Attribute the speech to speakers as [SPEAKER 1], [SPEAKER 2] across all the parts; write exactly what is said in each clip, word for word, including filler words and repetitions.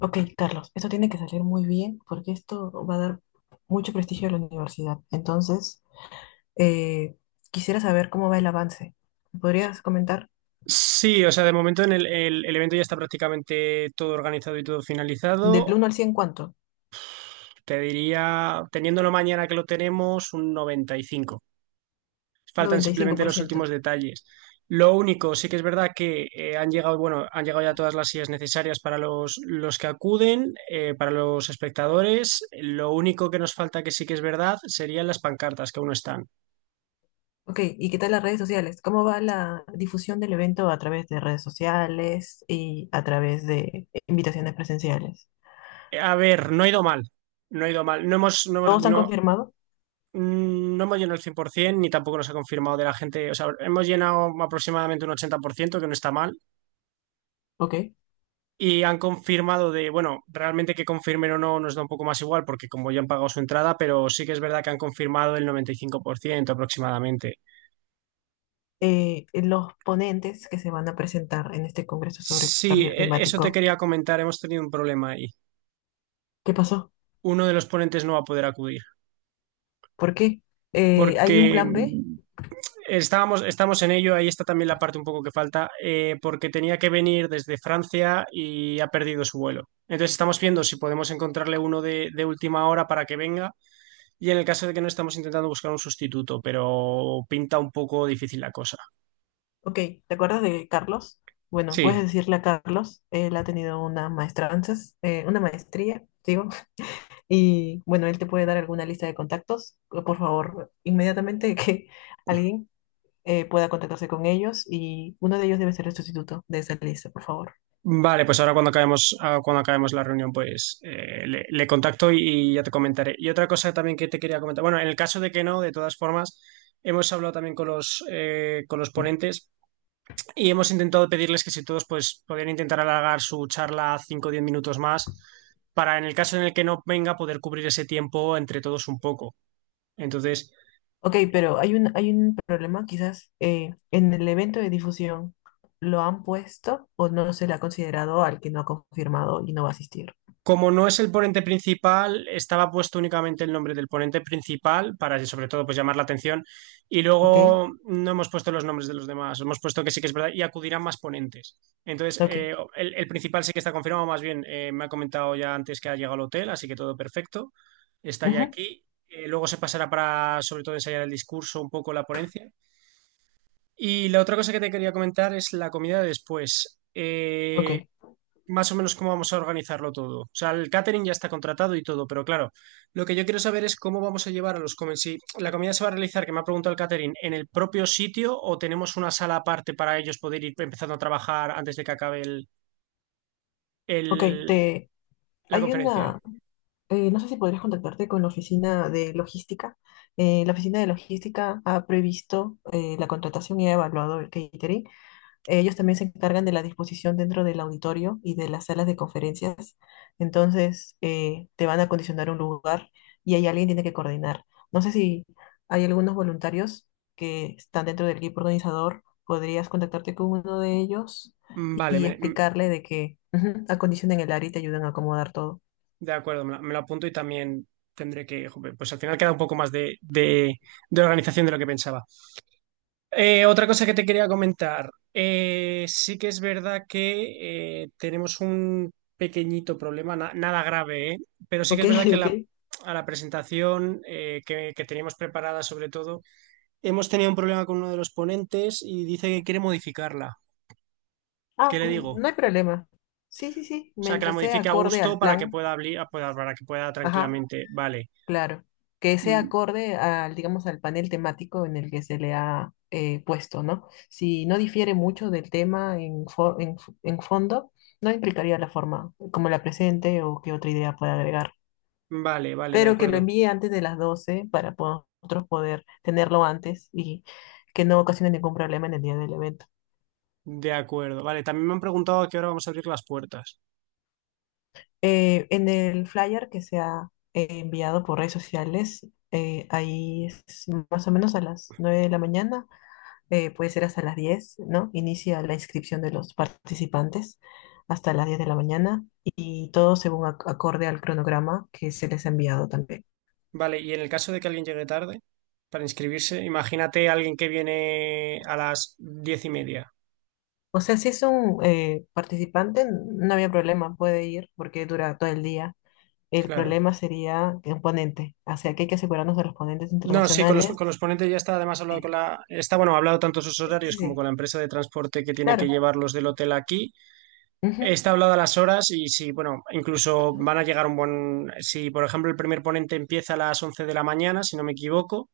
[SPEAKER 1] Ok, Carlos, esto tiene que salir muy bien porque esto va a dar mucho prestigio a la universidad. Entonces, eh, quisiera saber cómo va el avance. ¿Me ¿Podrías comentar?
[SPEAKER 2] Sí, o sea, de momento en el, el- el evento ya está prácticamente todo organizado y todo finalizado.
[SPEAKER 1] Del uno al cien, ¿cuánto?
[SPEAKER 2] Te diría, teniéndolo mañana que lo tenemos, un noventa y cinco. Faltan
[SPEAKER 1] Noventa y cinco
[SPEAKER 2] simplemente
[SPEAKER 1] por
[SPEAKER 2] los
[SPEAKER 1] ciento.
[SPEAKER 2] últimos detalles. Lo único, sí que es verdad que eh, han llegado, bueno, han llegado ya todas las sillas necesarias para los, los que acuden, eh, para los espectadores. Lo único que nos falta que sí que es verdad serían las pancartas que aún no están.
[SPEAKER 1] Ok, ¿y qué tal las redes sociales? ¿Cómo va la difusión del evento a través de redes sociales y a través de invitaciones presenciales?
[SPEAKER 2] A ver, no ha ido mal. No ha ido mal. No hemos, no hemos-
[SPEAKER 1] Todos han
[SPEAKER 2] no-
[SPEAKER 1] confirmado,
[SPEAKER 2] Mm, No hemos llenado el cien por ciento, ni tampoco nos ha confirmado de la gente. O sea, hemos llenado aproximadamente un ochenta por ciento, que no está mal.
[SPEAKER 1] ok.
[SPEAKER 2] Y han confirmado de, bueno, realmente que confirmen o no nos da un poco más igual, porque como ya han pagado su entrada, pero sí que es verdad que han confirmado el noventa y cinco por ciento aproximadamente.
[SPEAKER 1] Eh, los ponentes que se van a presentar en este congreso sobre el
[SPEAKER 2] Sí,
[SPEAKER 1] cambio
[SPEAKER 2] e- eso te
[SPEAKER 1] climático,
[SPEAKER 2] quería comentar. Hemos tenido un problema ahí.
[SPEAKER 1] ¿qué pasó?
[SPEAKER 2] Uno de los ponentes no va a poder acudir,
[SPEAKER 1] ¿Por qué? Eh, ¿hay un
[SPEAKER 2] porque
[SPEAKER 1] plan B?
[SPEAKER 2] mm, Estábamos, estamos en ello, ahí está también la parte un poco que falta, eh, porque tenía que venir desde Francia y ha perdido su vuelo. Entonces estamos viendo si podemos encontrarle uno de, de última hora para que venga, y en el caso de que no, estamos intentando buscar un sustituto, pero pinta un poco difícil la cosa.
[SPEAKER 1] Ok, ¿te acuerdas de Carlos? Bueno, puedes
[SPEAKER 2] Sí,
[SPEAKER 1] decirle a Carlos, él ha tenido una maestranza, eh, una maestría, digo, y bueno, él te puede dar alguna lista de contactos. Por favor, inmediatamente que alguien eh, pueda contactarse con ellos y uno de ellos debe ser el sustituto de esa lista, por favor.
[SPEAKER 2] vale, pues ahora cuando acabemos, ah, cuando acabemos la reunión, pues eh, le, le contacto y, y ya te comentaré. Y otra cosa también que te quería comentar, bueno, en el caso de que no, de todas formas... Hemos hablado también con los, eh, con los ponentes, y hemos intentado pedirles que si todos pues podían intentar alargar su charla cinco o 10 minutos más, para en el caso en el que no venga poder cubrir ese tiempo entre todos un poco. Entonces,
[SPEAKER 1] Ok, pero hay un, hay un problema, quizás eh, en el evento de difusión lo han puesto o no se le ha considerado al que no ha confirmado y no va a asistir.
[SPEAKER 2] como no es el ponente principal, estaba puesto únicamente el nombre del ponente principal para, sobre todo, pues llamar la atención. Y
[SPEAKER 1] Ok,
[SPEAKER 2] luego no hemos puesto los nombres de los demás. Hemos puesto que sí que es verdad y acudirán más ponentes. Entonces,
[SPEAKER 1] ok,
[SPEAKER 2] eh, el, el principal sí que está confirmado. Más bien, eh, me ha comentado ya antes que ha llegado al hotel, así que todo perfecto. Está ya
[SPEAKER 1] ujú,
[SPEAKER 2] aquí. Eh, luego se pasará para, sobre todo, ensayar el discurso, un poco la ponencia. Y la otra cosa que te quería comentar es la comida de después.
[SPEAKER 1] ok,
[SPEAKER 2] Eh, más o menos cómo vamos a organizarlo todo. O sea, el catering ya está contratado y todo, pero claro, lo que yo quiero saber es cómo vamos a llevar a los comensales. Si la comida se va a realizar, que me ha preguntado el catering, ¿en el propio sitio o tenemos una sala aparte para ellos poder ir empezando a trabajar antes de que acabe el,
[SPEAKER 1] ok.
[SPEAKER 2] el-
[SPEAKER 1] Te,
[SPEAKER 2] la
[SPEAKER 1] hay
[SPEAKER 2] conferencia?
[SPEAKER 1] una, eh, no sé si podrías contactarte con la oficina de logística. Eh, la oficina de logística ha previsto eh, la contratación y ha evaluado el catering. Ellos también se encargan de la disposición dentro del auditorio y de las salas de conferencias. Entonces, eh, te van a condicionar un lugar y ahí alguien tiene que coordinar. No sé si hay algunos voluntarios que están dentro del equipo organizador. Podrías contactarte con uno de ellos
[SPEAKER 2] Mm, vale,
[SPEAKER 1] y
[SPEAKER 2] me- mm,
[SPEAKER 1] explicarle de que, ujú, acondicionen el área y te ayudan a acomodar todo.
[SPEAKER 2] de acuerdo, me lo, me lo apunto y también tendré que... Jope, pues al final queda un poco más de de- de organización de lo que pensaba. Eh, otra cosa que te quería comentar. Eh, sí que es verdad que eh, tenemos un pequeñito problema, na- nada grave, ¿eh? Pero sí que
[SPEAKER 1] Ok,
[SPEAKER 2] es verdad que
[SPEAKER 1] ok.
[SPEAKER 2] la, a la presentación eh, que, que teníamos preparada, sobre todo, hemos tenido un problema con uno de los ponentes y dice que quiere modificarla. ¿Qué
[SPEAKER 1] Ah,
[SPEAKER 2] le digo?
[SPEAKER 1] n-
[SPEAKER 2] O
[SPEAKER 1] no hay problema. Sí, sí, sí.
[SPEAKER 2] sea, que la
[SPEAKER 1] Mientras sea
[SPEAKER 2] modifique a
[SPEAKER 1] acorde
[SPEAKER 2] gusto
[SPEAKER 1] al
[SPEAKER 2] para que
[SPEAKER 1] plan.
[SPEAKER 2] pueda, habli- pueda- para que pueda
[SPEAKER 1] Ajá.
[SPEAKER 2] tranquilamente. Vale.
[SPEAKER 1] Claro, que sea
[SPEAKER 2] Mm,
[SPEAKER 1] acorde al, digamos, al panel temático en el que se le ha eh, puesto, ¿no? Si no difiere mucho del tema en, fo- en, f- en fondo, no implicaría la forma como la presente o qué otra idea pueda agregar,
[SPEAKER 2] Vale, vale, de
[SPEAKER 1] pero que lo
[SPEAKER 2] acuerdo.
[SPEAKER 1] envíe antes de las doce para po- nosotros poder tenerlo antes y que no ocasione ningún problema en el día del evento.
[SPEAKER 2] De acuerdo. Vale, también me han preguntado a qué hora vamos a abrir las puertas.
[SPEAKER 1] Eh, en el flyer que se ha eh, enviado por redes sociales, eh, ahí es más o menos a las nueve de la mañana, eh, puede ser hasta las diez, ¿no? Inicia la inscripción de los participantes hasta las diez de la mañana y todo según ac- acorde al cronograma que se les ha enviado también.
[SPEAKER 2] Vale, y en el caso de que alguien llegue tarde para inscribirse, imagínate a alguien que viene a las diez y media.
[SPEAKER 1] O sea, si es un eh, participante, no había problema, puede ir porque dura todo el día. El
[SPEAKER 2] Claro.
[SPEAKER 1] problema sería un ponente, o sea, que hay que asegurarnos de los ponentes
[SPEAKER 2] No, sí, con los,
[SPEAKER 1] internacionales.
[SPEAKER 2] con los ponentes ya está, además hablado con
[SPEAKER 1] Sí,
[SPEAKER 2] la, está, bueno, ha hablado tanto sus
[SPEAKER 1] sí,
[SPEAKER 2] horarios
[SPEAKER 1] sí,
[SPEAKER 2] como con
[SPEAKER 1] sí,
[SPEAKER 2] la empresa de transporte que tiene que
[SPEAKER 1] claro,
[SPEAKER 2] llevarlos del hotel aquí.
[SPEAKER 1] ujú,
[SPEAKER 2] Está hablado a las horas y si, bueno, incluso van a llegar un buen, si por ejemplo el primer ponente empieza a las once de la mañana, si no me equivoco,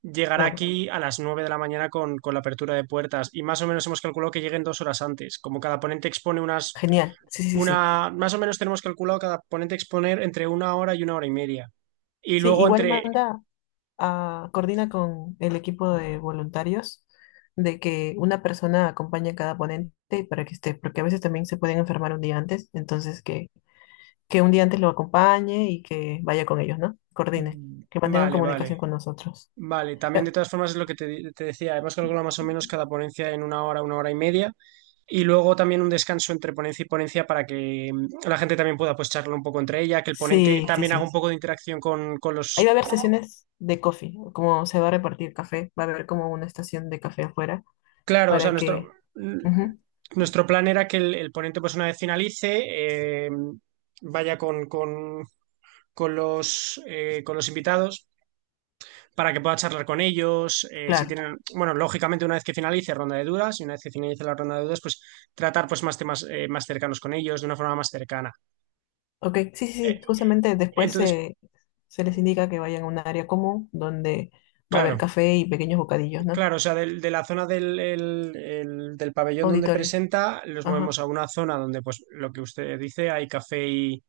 [SPEAKER 2] llegará
[SPEAKER 1] claro,
[SPEAKER 2] aquí a las nueve de la mañana con, con la apertura de puertas, y más o menos hemos calculado que lleguen dos horas antes. Como cada ponente expone unas
[SPEAKER 1] genial, sí, sí, sí, sí.
[SPEAKER 2] una, más o menos tenemos calculado cada ponente exponer entre una hora y una hora y media. Y
[SPEAKER 1] Sí,
[SPEAKER 2] luego
[SPEAKER 1] igual
[SPEAKER 2] entre,
[SPEAKER 1] manda, ah, coordina con el equipo de voluntarios de que una persona acompañe a cada ponente para que esté, porque a veces también se pueden enfermar un día antes, entonces que, que un día antes lo acompañe y que vaya con ellos, ¿no? Coordine, que mantengan
[SPEAKER 2] vale,
[SPEAKER 1] comunicación
[SPEAKER 2] vale,
[SPEAKER 1] con nosotros.
[SPEAKER 2] vale. También de
[SPEAKER 1] Eh,
[SPEAKER 2] todas formas es lo que te, te decía, hemos calculado más o menos cada ponencia en una hora, una hora y media. Y luego también un descanso entre ponencia y ponencia para que mm, la gente también pueda pues charlar un poco entre ella, que el ponente
[SPEAKER 1] sí, sí,
[SPEAKER 2] también haga un
[SPEAKER 1] sí.
[SPEAKER 2] poco de interacción con, con
[SPEAKER 1] Ahí
[SPEAKER 2] los...
[SPEAKER 1] va a haber sesiones de coffee, como se va a repartir café, va a haber como una estación de café afuera
[SPEAKER 2] Claro, o sea,
[SPEAKER 1] para
[SPEAKER 2] nuestro,
[SPEAKER 1] que...
[SPEAKER 2] mm,
[SPEAKER 1] Ujú,
[SPEAKER 2] nuestro plan era que el, el ponente pues una vez finalice, eh, vaya con, con con los, eh, con los invitados para que pueda charlar con ellos. Eh, si
[SPEAKER 1] claro.
[SPEAKER 2] tienen, bueno, lógicamente una vez que finalice ronda de dudas y una vez que finalice la ronda de dudas, pues tratar pues más temas eh, más cercanos con ellos de una forma más cercana.
[SPEAKER 1] Ok, sí, sí, sí, justamente después
[SPEAKER 2] Entonces,
[SPEAKER 1] se, se les indica que vayan a un área común donde va a haber
[SPEAKER 2] claro,
[SPEAKER 1] café y pequeños bocadillos, ¿no?
[SPEAKER 2] claro, o sea, del- de, la zona del, el- el- del pabellón donde
[SPEAKER 1] Auditorio,
[SPEAKER 2] presenta, los
[SPEAKER 1] ajá,
[SPEAKER 2] movemos a una zona donde pues lo que usted dice, hay café y,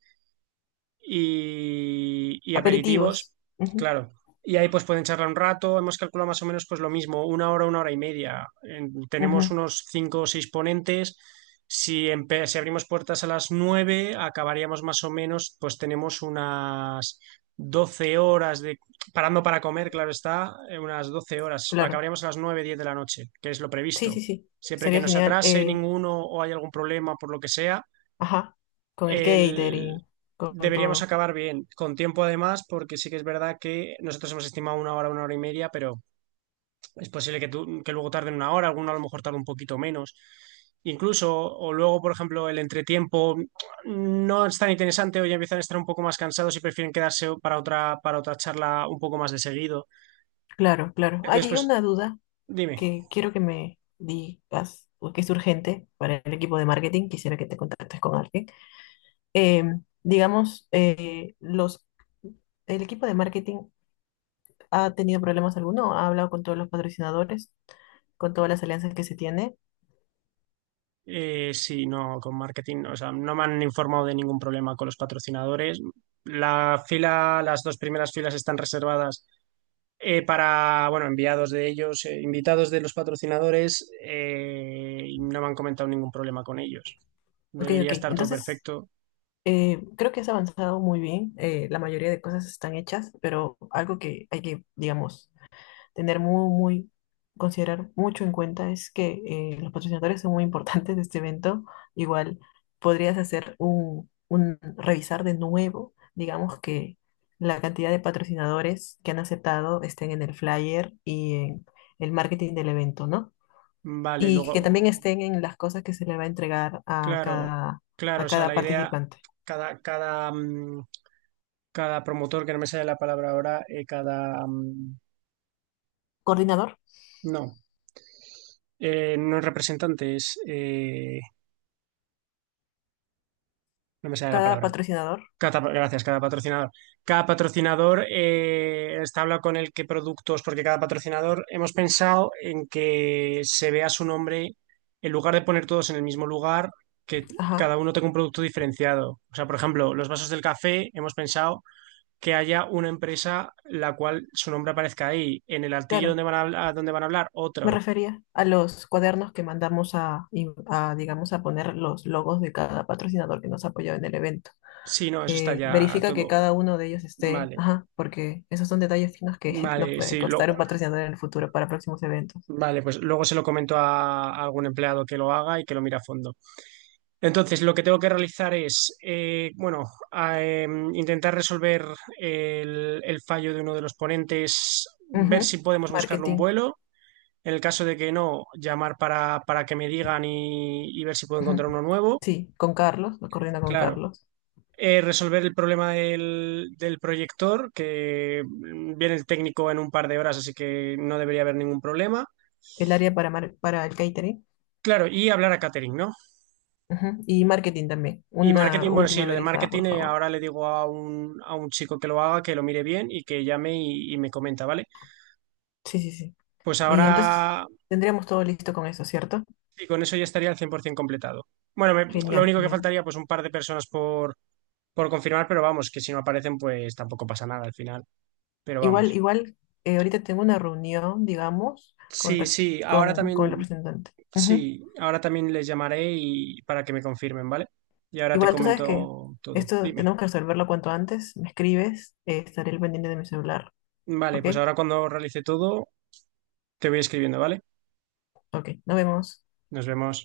[SPEAKER 2] y, y
[SPEAKER 1] aperitivos,
[SPEAKER 2] aperitivos,
[SPEAKER 1] ujú,
[SPEAKER 2] claro. Y ahí pues pueden charlar un rato, hemos calculado más o menos pues lo mismo, una hora, una hora y media. En- tenemos
[SPEAKER 1] ujú,
[SPEAKER 2] unos cinco o seis ponentes. Si, empe- si abrimos puertas a las nueve, acabaríamos más o menos, pues tenemos unas doce horas de, parando para comer, claro está, eh, unas doce horas.
[SPEAKER 1] claro,
[SPEAKER 2] Acabaríamos a las nueve, diez de la noche, que es lo
[SPEAKER 1] sí,
[SPEAKER 2] previsto.
[SPEAKER 1] sí, sí,
[SPEAKER 2] Siempre que
[SPEAKER 1] estaría
[SPEAKER 2] no se
[SPEAKER 1] genial,
[SPEAKER 2] atrase
[SPEAKER 1] eh,
[SPEAKER 2] ninguno o hay algún problema por lo que sea,
[SPEAKER 1] ajá, con el
[SPEAKER 2] el-
[SPEAKER 1] catering, con,
[SPEAKER 2] deberíamos
[SPEAKER 1] todo,
[SPEAKER 2] acabar bien, con tiempo además, porque sí que es verdad que nosotros hemos estimado una hora, una hora y media, pero es posible que, tú- que luego tarden una hora, alguno a lo mejor tarde un poquito menos. Incluso, o luego, por ejemplo, el entretiempo no es tan interesante o ya empiezan a estar un poco más cansados y prefieren quedarse para otra, para otra charla un poco más de seguido.
[SPEAKER 1] claro, claro.
[SPEAKER 2] Entonces,
[SPEAKER 1] Hay
[SPEAKER 2] pues,
[SPEAKER 1] una duda
[SPEAKER 2] dime,
[SPEAKER 1] que quiero que me digas, porque es urgente para el equipo de marketing, quisiera que te contactes con alguien. Em, digamos, eh, los... ¿El equipo de marketing ha tenido problemas alguno? ¿Ha hablado con todos los patrocinadores, con todas las alianzas que se tiene?
[SPEAKER 2] eh, si no, con marketing, o sea, no me han informado de ningún problema con los patrocinadores. La fila, las dos primeras filas están reservadas eh, para, bueno, enviados de ellos, eh, invitados de los patrocinadores, eh, y no me han comentado ningún problema con ellos.
[SPEAKER 1] Ok,
[SPEAKER 2] Debería
[SPEAKER 1] ok.
[SPEAKER 2] estar todo
[SPEAKER 1] Entonces,
[SPEAKER 2] perfecto.
[SPEAKER 1] eh, creo que has avanzado muy bien. Eh, la mayoría de cosas están hechas, pero algo que hay que, digamos, tener muy, muy, considerar mucho en cuenta es que eh, los patrocinadores son muy importantes de este evento. Igual podrías hacer un, un, revisar de nuevo, digamos que la cantidad de patrocinadores que han aceptado estén en el flyer y en el marketing del evento, ¿no?
[SPEAKER 2] Vale,
[SPEAKER 1] Y que también
[SPEAKER 2] luego,
[SPEAKER 1] estén en las cosas que se le va a entregar a
[SPEAKER 2] claro,
[SPEAKER 1] cada,
[SPEAKER 2] claro,
[SPEAKER 1] a
[SPEAKER 2] o sea,
[SPEAKER 1] cada
[SPEAKER 2] la idea,
[SPEAKER 1] participante.
[SPEAKER 2] cada, cada, mm, cada promotor, que no me sale la palabra ahora, eh, cada, mm,
[SPEAKER 1] Coordinador,
[SPEAKER 2] no, eh, no es representante, es, eh, no me sale la
[SPEAKER 1] cada
[SPEAKER 2] palabra.
[SPEAKER 1] patrocinador,
[SPEAKER 2] Cada, gracias, cada patrocinador. Cada patrocinador eh, está hablado con el qué productos, porque cada patrocinador hemos pensado en que se vea su nombre en lugar de poner todos en el mismo lugar, que
[SPEAKER 1] ajá,
[SPEAKER 2] cada uno tenga un producto diferenciado. O sea, por ejemplo, los vasos del café, hemos pensado que haya una empresa la cual su nombre aparezca ahí, en el altillo
[SPEAKER 1] claro.
[SPEAKER 2] donde van a, habla- donde van a hablar,
[SPEAKER 1] Me
[SPEAKER 2] otro.
[SPEAKER 1] refería a los cuadernos que mandamos a, y- a, digamos, a poner los logos de cada patrocinador que nos apoyó en el evento.
[SPEAKER 2] Sí, no, eso está
[SPEAKER 1] Eh,
[SPEAKER 2] ya
[SPEAKER 1] verifica que
[SPEAKER 2] todo.
[SPEAKER 1] cada uno de ellos esté,
[SPEAKER 2] Vale,
[SPEAKER 1] ajá, porque esos son detalles finos que nos
[SPEAKER 2] vale,
[SPEAKER 1] puede
[SPEAKER 2] sí, lo,
[SPEAKER 1] costar un patrocinador en el futuro para próximos eventos.
[SPEAKER 2] vale, pues luego se lo comento a, a algún empleado que lo haga y que lo mire a fondo. Entonces, lo que tengo que realizar es, eh, bueno, a, em, intentar resolver el, el fallo de uno de los ponentes, ver
[SPEAKER 1] Ujú.
[SPEAKER 2] si podemos buscarle un
[SPEAKER 1] Marketing.
[SPEAKER 2] vuelo. En el caso de que no, llamar para, para que me digan y, y ver si puedo
[SPEAKER 1] Ujú.
[SPEAKER 2] encontrar uno nuevo.
[SPEAKER 1] Sí, con Carlos, lo coordina con
[SPEAKER 2] Claro.
[SPEAKER 1] Carlos.
[SPEAKER 2] Eh, resolver el problema del, del proyector, que mm, viene el técnico en un par de horas, así que no debería haber ningún problema.
[SPEAKER 1] El área para, mar- para el catering.
[SPEAKER 2] Claro, y hablar a catering, ¿no?
[SPEAKER 1] Ujú, y marketing también.
[SPEAKER 2] Y
[SPEAKER 1] Una
[SPEAKER 2] marketing, bueno, sí,
[SPEAKER 1] última
[SPEAKER 2] lo de
[SPEAKER 1] verificada,
[SPEAKER 2] marketing
[SPEAKER 1] por
[SPEAKER 2] eh,
[SPEAKER 1] favor.
[SPEAKER 2] ahora le digo a un, a un chico que lo haga, que lo mire bien y que llame y, y me comenta, ¿vale?
[SPEAKER 1] Sí, sí, sí.
[SPEAKER 2] Pues
[SPEAKER 1] Y entonces
[SPEAKER 2] ahora,
[SPEAKER 1] tendríamos todo listo con eso, ¿cierto?
[SPEAKER 2] y con eso ya estaría al cien por ciento completado. Bueno, me- lo
[SPEAKER 1] Genial,
[SPEAKER 2] único que
[SPEAKER 1] genial.
[SPEAKER 2] faltaría, pues un par de personas por, por confirmar, pero vamos, que si no aparecen, pues tampoco pasa nada al final, pero
[SPEAKER 1] Igual,
[SPEAKER 2] vamos.
[SPEAKER 1] igual, eh, ahorita tengo una reunión, digamos, con,
[SPEAKER 2] Sí,
[SPEAKER 1] re-
[SPEAKER 2] sí, ahora
[SPEAKER 1] con, con el
[SPEAKER 2] también,
[SPEAKER 1] representante. Ujú.
[SPEAKER 2] sí, ahora también les llamaré y para que me confirmen, ¿vale? Y ahora te
[SPEAKER 1] Igual tú sabes que
[SPEAKER 2] comento todo.
[SPEAKER 1] esto
[SPEAKER 2] Dime.
[SPEAKER 1] tenemos que resolverlo cuanto antes. Me escribes, eh, estaré al pendiente de mi celular.
[SPEAKER 2] Vale,
[SPEAKER 1] ¿Ok?
[SPEAKER 2] pues ahora cuando realice todo, te voy escribiendo, ¿vale?
[SPEAKER 1] Ok, nos vemos.
[SPEAKER 2] Nos vemos.